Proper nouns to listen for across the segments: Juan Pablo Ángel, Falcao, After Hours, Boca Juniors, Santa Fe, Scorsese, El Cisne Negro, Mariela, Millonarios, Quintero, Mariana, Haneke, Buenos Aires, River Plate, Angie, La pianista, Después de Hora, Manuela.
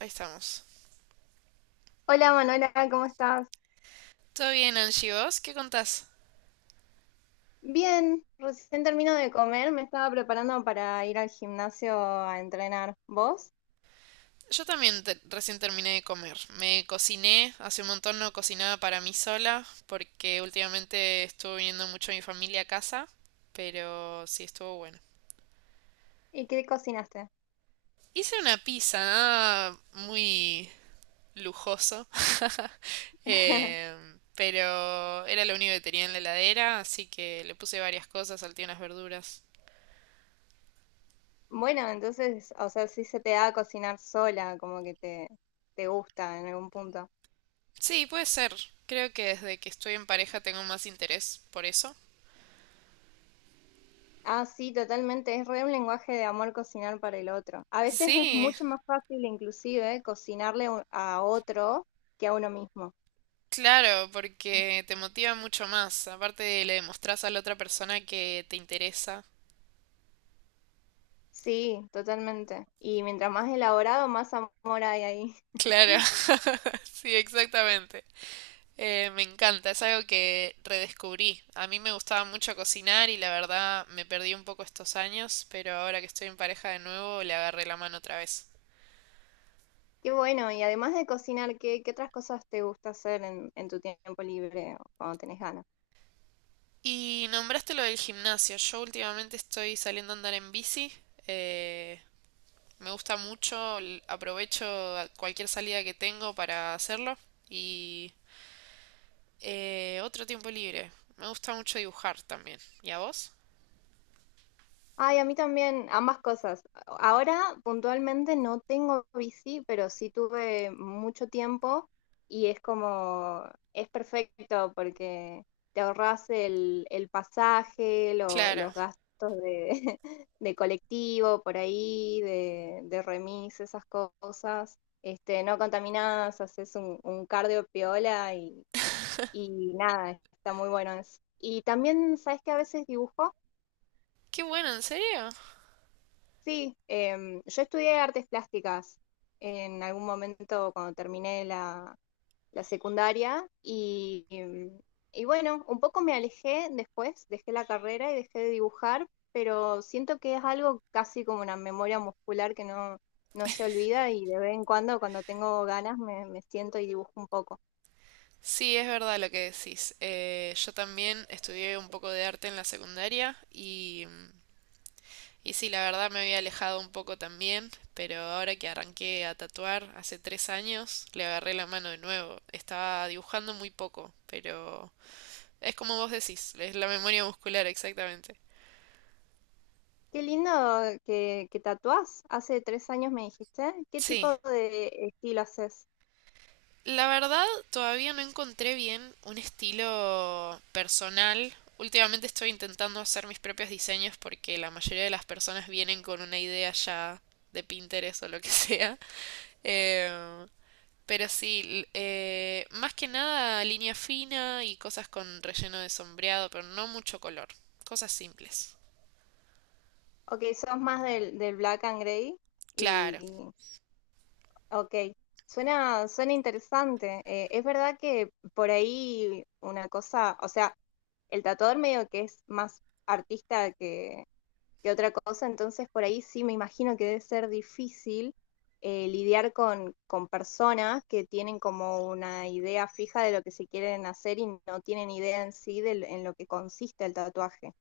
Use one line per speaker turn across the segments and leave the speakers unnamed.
Ahí estamos.
Hola Manuela, ¿cómo estás?
¿Todo bien, Angie? ¿Vos qué contás?
Bien, recién termino de comer, me estaba preparando para ir al gimnasio a entrenar. ¿Vos?
Yo también recién terminé de comer. Me cociné, hace un montón no cocinaba para mí sola, porque últimamente estuvo viniendo mucho mi familia a casa, pero sí estuvo bueno.
¿Y qué cocinaste?
Hice una pizza, nada muy lujoso, pero era lo único que tenía en la heladera, así que le puse varias cosas, salteé unas verduras.
Bueno, entonces, o sea, sí se te da cocinar sola, como que te gusta en algún punto.
Sí, puede ser. Creo que desde que estoy en pareja tengo más interés por eso.
Ah, sí, totalmente, es re un lenguaje de amor cocinar para el otro. A veces es
Sí.
mucho más fácil inclusive cocinarle a otro que a uno mismo.
Claro, porque te motiva mucho más. Aparte, le demostrás a la otra persona que te interesa.
Sí, totalmente. Y mientras más elaborado, más amor hay ahí.
Claro. Sí, exactamente. Me encanta, es algo que redescubrí. A mí me gustaba mucho cocinar y la verdad me perdí un poco estos años, pero ahora que estoy en pareja de nuevo le agarré la mano otra vez.
Qué bueno, y además de cocinar, ¿qué otras cosas te gusta hacer en tu tiempo libre o cuando tenés ganas?
Y nombraste lo del gimnasio. Yo últimamente estoy saliendo a andar en bici. eh, Me gusta mucho, aprovecho cualquier salida que tengo para hacerlo. Otro tiempo libre. Me gusta mucho dibujar también. ¿Y a vos?
Ay, a mí también, ambas cosas. Ahora puntualmente no tengo bici, pero sí tuve mucho tiempo y es como, es perfecto porque te ahorras el pasaje,
Claro.
los gastos de, de colectivo por ahí, de remis, esas cosas. Este, no contaminás, haces un cardio piola y, Y nada, está muy bueno eso. Y también, ¿sabes que a veces dibujo?
Qué bueno, ¿en serio?
Sí, yo estudié artes plásticas en algún momento cuando terminé la secundaria y bueno, un poco me alejé después, dejé la carrera y dejé de dibujar, pero siento que es algo casi como una memoria muscular que no se olvida y de vez en cuando, cuando tengo ganas, me siento y dibujo un poco.
Sí, es verdad lo que decís. Yo también estudié un poco de arte en la secundaria y sí, la verdad me había alejado un poco también, pero ahora que arranqué a tatuar hace tres años, le agarré la mano de nuevo. Estaba dibujando muy poco, pero es como vos decís, es la memoria muscular exactamente.
Qué lindo que tatuás. Hace 3 años me dijiste. ¿Qué
Sí.
tipo de estilo haces?
La verdad, todavía no encontré bien un estilo personal. Últimamente estoy intentando hacer mis propios diseños porque la mayoría de las personas vienen con una idea ya de Pinterest o lo que sea. Eh, pero sí, más que nada línea fina y cosas con relleno de sombreado, pero no mucho color. Cosas simples.
Ok, sos más del black and gray.
Claro.
Y ok, suena interesante. Es verdad que por ahí una cosa, o sea, el tatuador medio que es más artista que otra cosa. Entonces, por ahí sí me imagino que debe ser difícil lidiar con personas que tienen como una idea fija de lo que se quieren hacer y no tienen idea en sí de, en lo que consiste el tatuaje.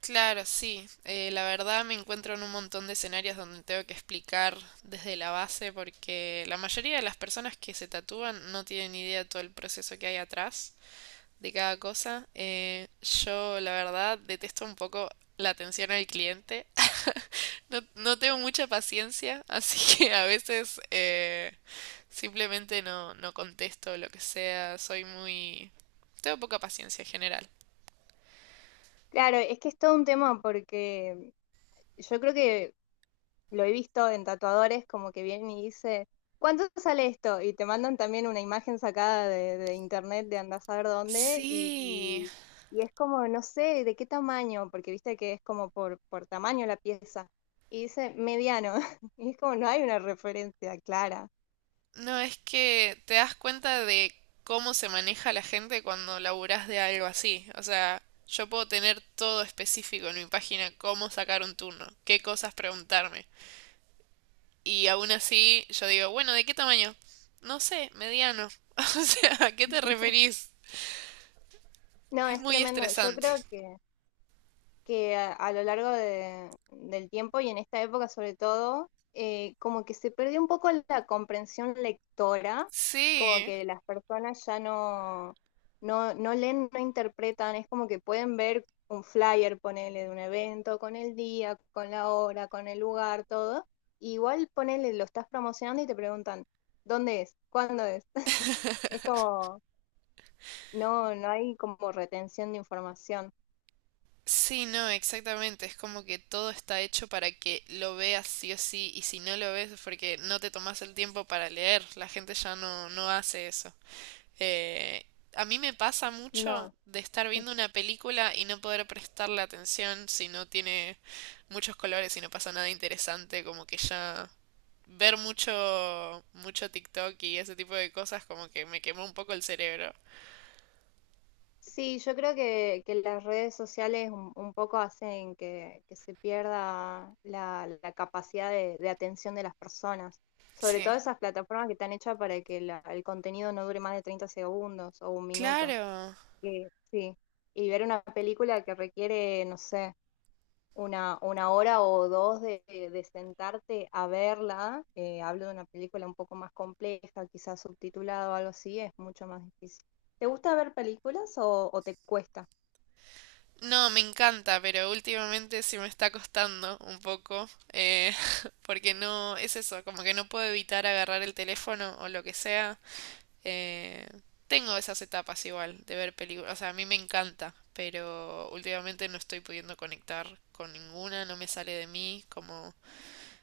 Claro, sí. La verdad me encuentro en un montón de escenarios donde tengo que explicar desde la base porque la mayoría de las personas que se tatúan no tienen ni idea de todo el proceso que hay atrás de cada cosa. Yo, la verdad, detesto un poco la atención al cliente. No, no tengo mucha paciencia, así que a veces simplemente no, no contesto lo que sea. Soy muy... Tengo poca paciencia en general.
Claro, es que es todo un tema porque yo creo que lo he visto en tatuadores como que vienen y dice, ¿cuánto sale esto? Y te mandan también una imagen sacada de internet de andar a saber dónde y,
Sí.
y, y es como, no sé, de qué tamaño, porque viste que es como por tamaño la pieza. Y dice mediano, y es como no hay una referencia clara.
No, es que te das cuenta de cómo se maneja la gente cuando laburás de algo así. O sea, yo puedo tener todo específico en mi página, cómo sacar un turno, qué cosas preguntarme. Y aún así yo digo, bueno, ¿de qué tamaño? No sé, mediano. O sea, ¿a qué te referís?
No,
Es
es
muy
tremendo. Yo
estresante.
creo que a lo largo del tiempo y en esta época sobre todo, como que se perdió un poco la comprensión lectora, como
Sí.
que las personas ya no leen, no interpretan, es como que pueden ver un flyer, ponele, de un evento, con el día, con la hora, con el lugar, todo. Y igual ponele, lo estás promocionando y te preguntan, ¿dónde es? ¿Cuándo es? Es como, no hay como retención de información.
Sí, no, exactamente. Es como que todo está hecho para que lo veas sí o sí, y si no lo ves es porque no te tomas el tiempo para leer. La gente ya no, no hace eso. Eh, a mí me pasa mucho
No.
de estar viendo una película y no poder prestarle atención si no tiene muchos colores y no pasa nada interesante, como que ya ver mucho, mucho TikTok y ese tipo de cosas como que me quemó un poco el cerebro.
Sí, yo creo que las redes sociales un poco hacen que se pierda la capacidad de atención de las personas, sobre todo
Sí.
esas plataformas que están hechas para que el contenido no dure más de 30 segundos o 1 minuto.
Claro.
Sí, y ver una película que requiere, no sé, una hora o dos de sentarte a verla, hablo de una película un poco más compleja, quizás subtitulada o algo así, es mucho más difícil. ¿Te gusta ver películas o te cuesta?
No, me encanta, pero últimamente sí me está costando un poco, porque no, es eso, como que no puedo evitar agarrar el teléfono o lo que sea. eh, Tengo esas etapas igual de ver películas, o sea, a mí me encanta, pero últimamente no estoy pudiendo conectar con ninguna, no me sale de mí como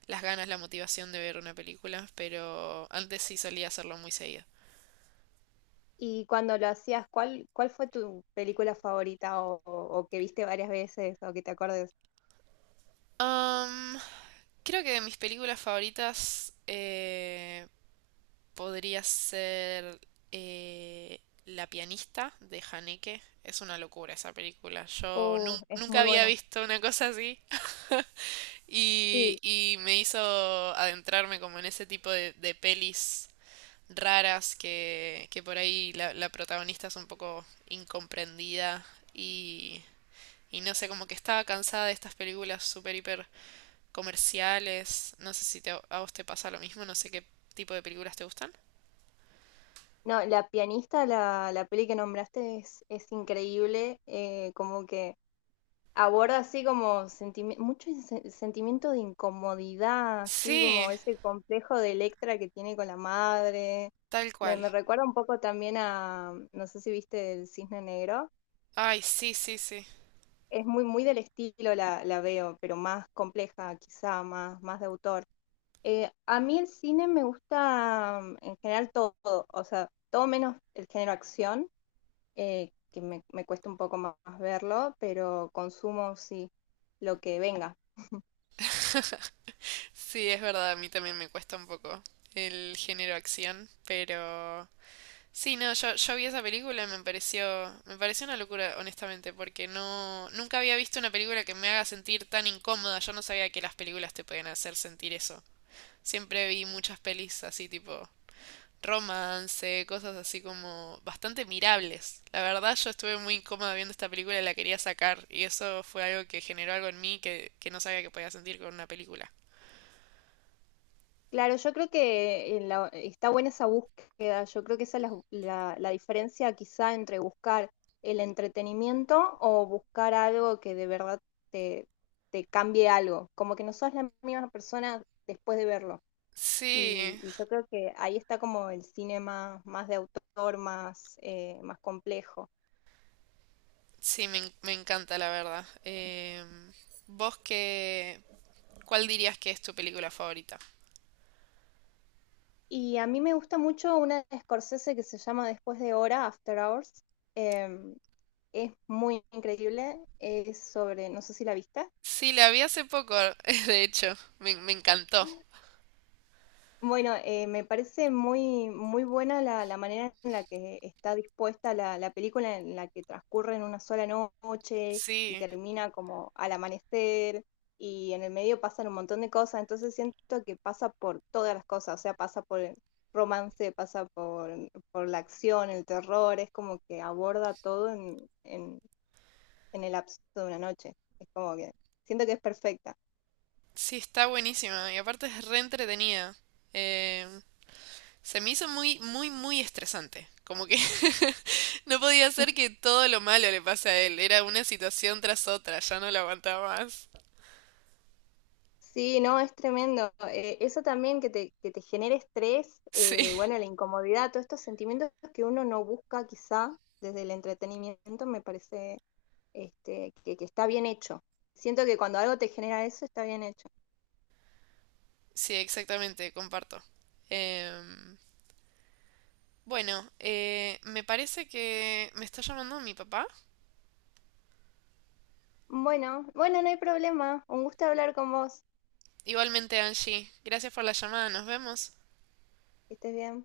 las ganas, la motivación de ver una película, pero antes sí solía hacerlo muy seguido.
Y cuando lo hacías, ¿cuál fue tu película favorita o que viste varias veces o que te acuerdes?
Am, Creo que de mis películas favoritas, podría ser eh, La pianista de Haneke. Es una locura esa película. Yo
Oh, es
nunca
muy
había
buena.
visto una cosa así
Sí.
y me hizo adentrarme como en ese tipo de pelis raras que por ahí la, la protagonista es un poco incomprendida y, y no sé, como que estaba cansada de estas películas super hiper comerciales. No sé si a vos te pasa lo mismo, no sé qué tipo de películas te gustan.
No, La pianista, la peli que nombraste es increíble, como que aborda así como mucho sentimiento de incomodidad, así como
Sí,
ese complejo de Electra que tiene con la madre.
tal
Me,
cual.
me recuerda un poco también a, no sé si viste El Cisne Negro.
Ay, sí, sí, sí.
Es muy, muy del estilo la veo, pero más compleja, quizá, más, más de autor. A mí el cine me gusta en general todo, o sea, todo menos el género acción, que me cuesta un poco más, más verlo, pero consumo sí lo que venga.
Sí, es verdad, a mí también me cuesta un poco el género acción, pero sí, no, yo vi esa película y me pareció una locura, honestamente, porque no, nunca había visto una película que me haga sentir tan incómoda. Yo no sabía que las películas te podían hacer sentir eso. Siempre vi muchas pelis así tipo romance, cosas así como bastante mirables. La verdad, yo estuve muy incómoda viendo esta película y la quería sacar, y eso fue algo que generó algo en mí que no sabía que podía sentir con una película.
Claro, yo creo que está buena esa búsqueda. Yo creo que esa es la diferencia quizá entre buscar el entretenimiento o buscar algo que de verdad te, te cambie algo. Como que no sos la misma persona después de verlo.
Sí,
Y yo creo que ahí está como el cine más, más de autor, más complejo.
sí, me encanta la verdad. ¿Vos qué, cuál dirías que es tu película favorita?
Y a mí me gusta mucho una de Scorsese que se llama Después de Hora, After Hours. Eh, es muy increíble. Es sobre, no sé si la viste.
Sí, la vi hace poco, de hecho, me encantó.
Bueno, me parece muy, muy buena la manera en la que está dispuesta la película, en la que transcurre en una sola noche y
Sí,
termina como al amanecer y en el medio pasan un montón de cosas, entonces siento que pasa por todas las cosas, o sea, pasa por el romance, pasa por la acción, el terror, es como que aborda todo en el lapso de una noche, es como que siento que es perfecta.
sí, está buenísima y aparte es re entretenida. Em, se me hizo muy, muy, muy estresante. Como que no podía ser que todo lo malo le pase a él. Era una situación tras otra, ya no la aguantaba más.
Sí, no, es tremendo. Eso también que te genere estrés,
Sí,
bueno, la incomodidad, todos estos sentimientos que uno no busca quizá desde el entretenimiento, me parece este, que está bien hecho. Siento que cuando algo te genera eso, está bien hecho.
sí, exactamente, comparto. Em, Bueno, me parece que me está llamando mi papá.
Bueno, bueno, no hay problema. Un gusto hablar con vos.
Igualmente, Angie, gracias por la llamada, nos vemos.
Que estés bien.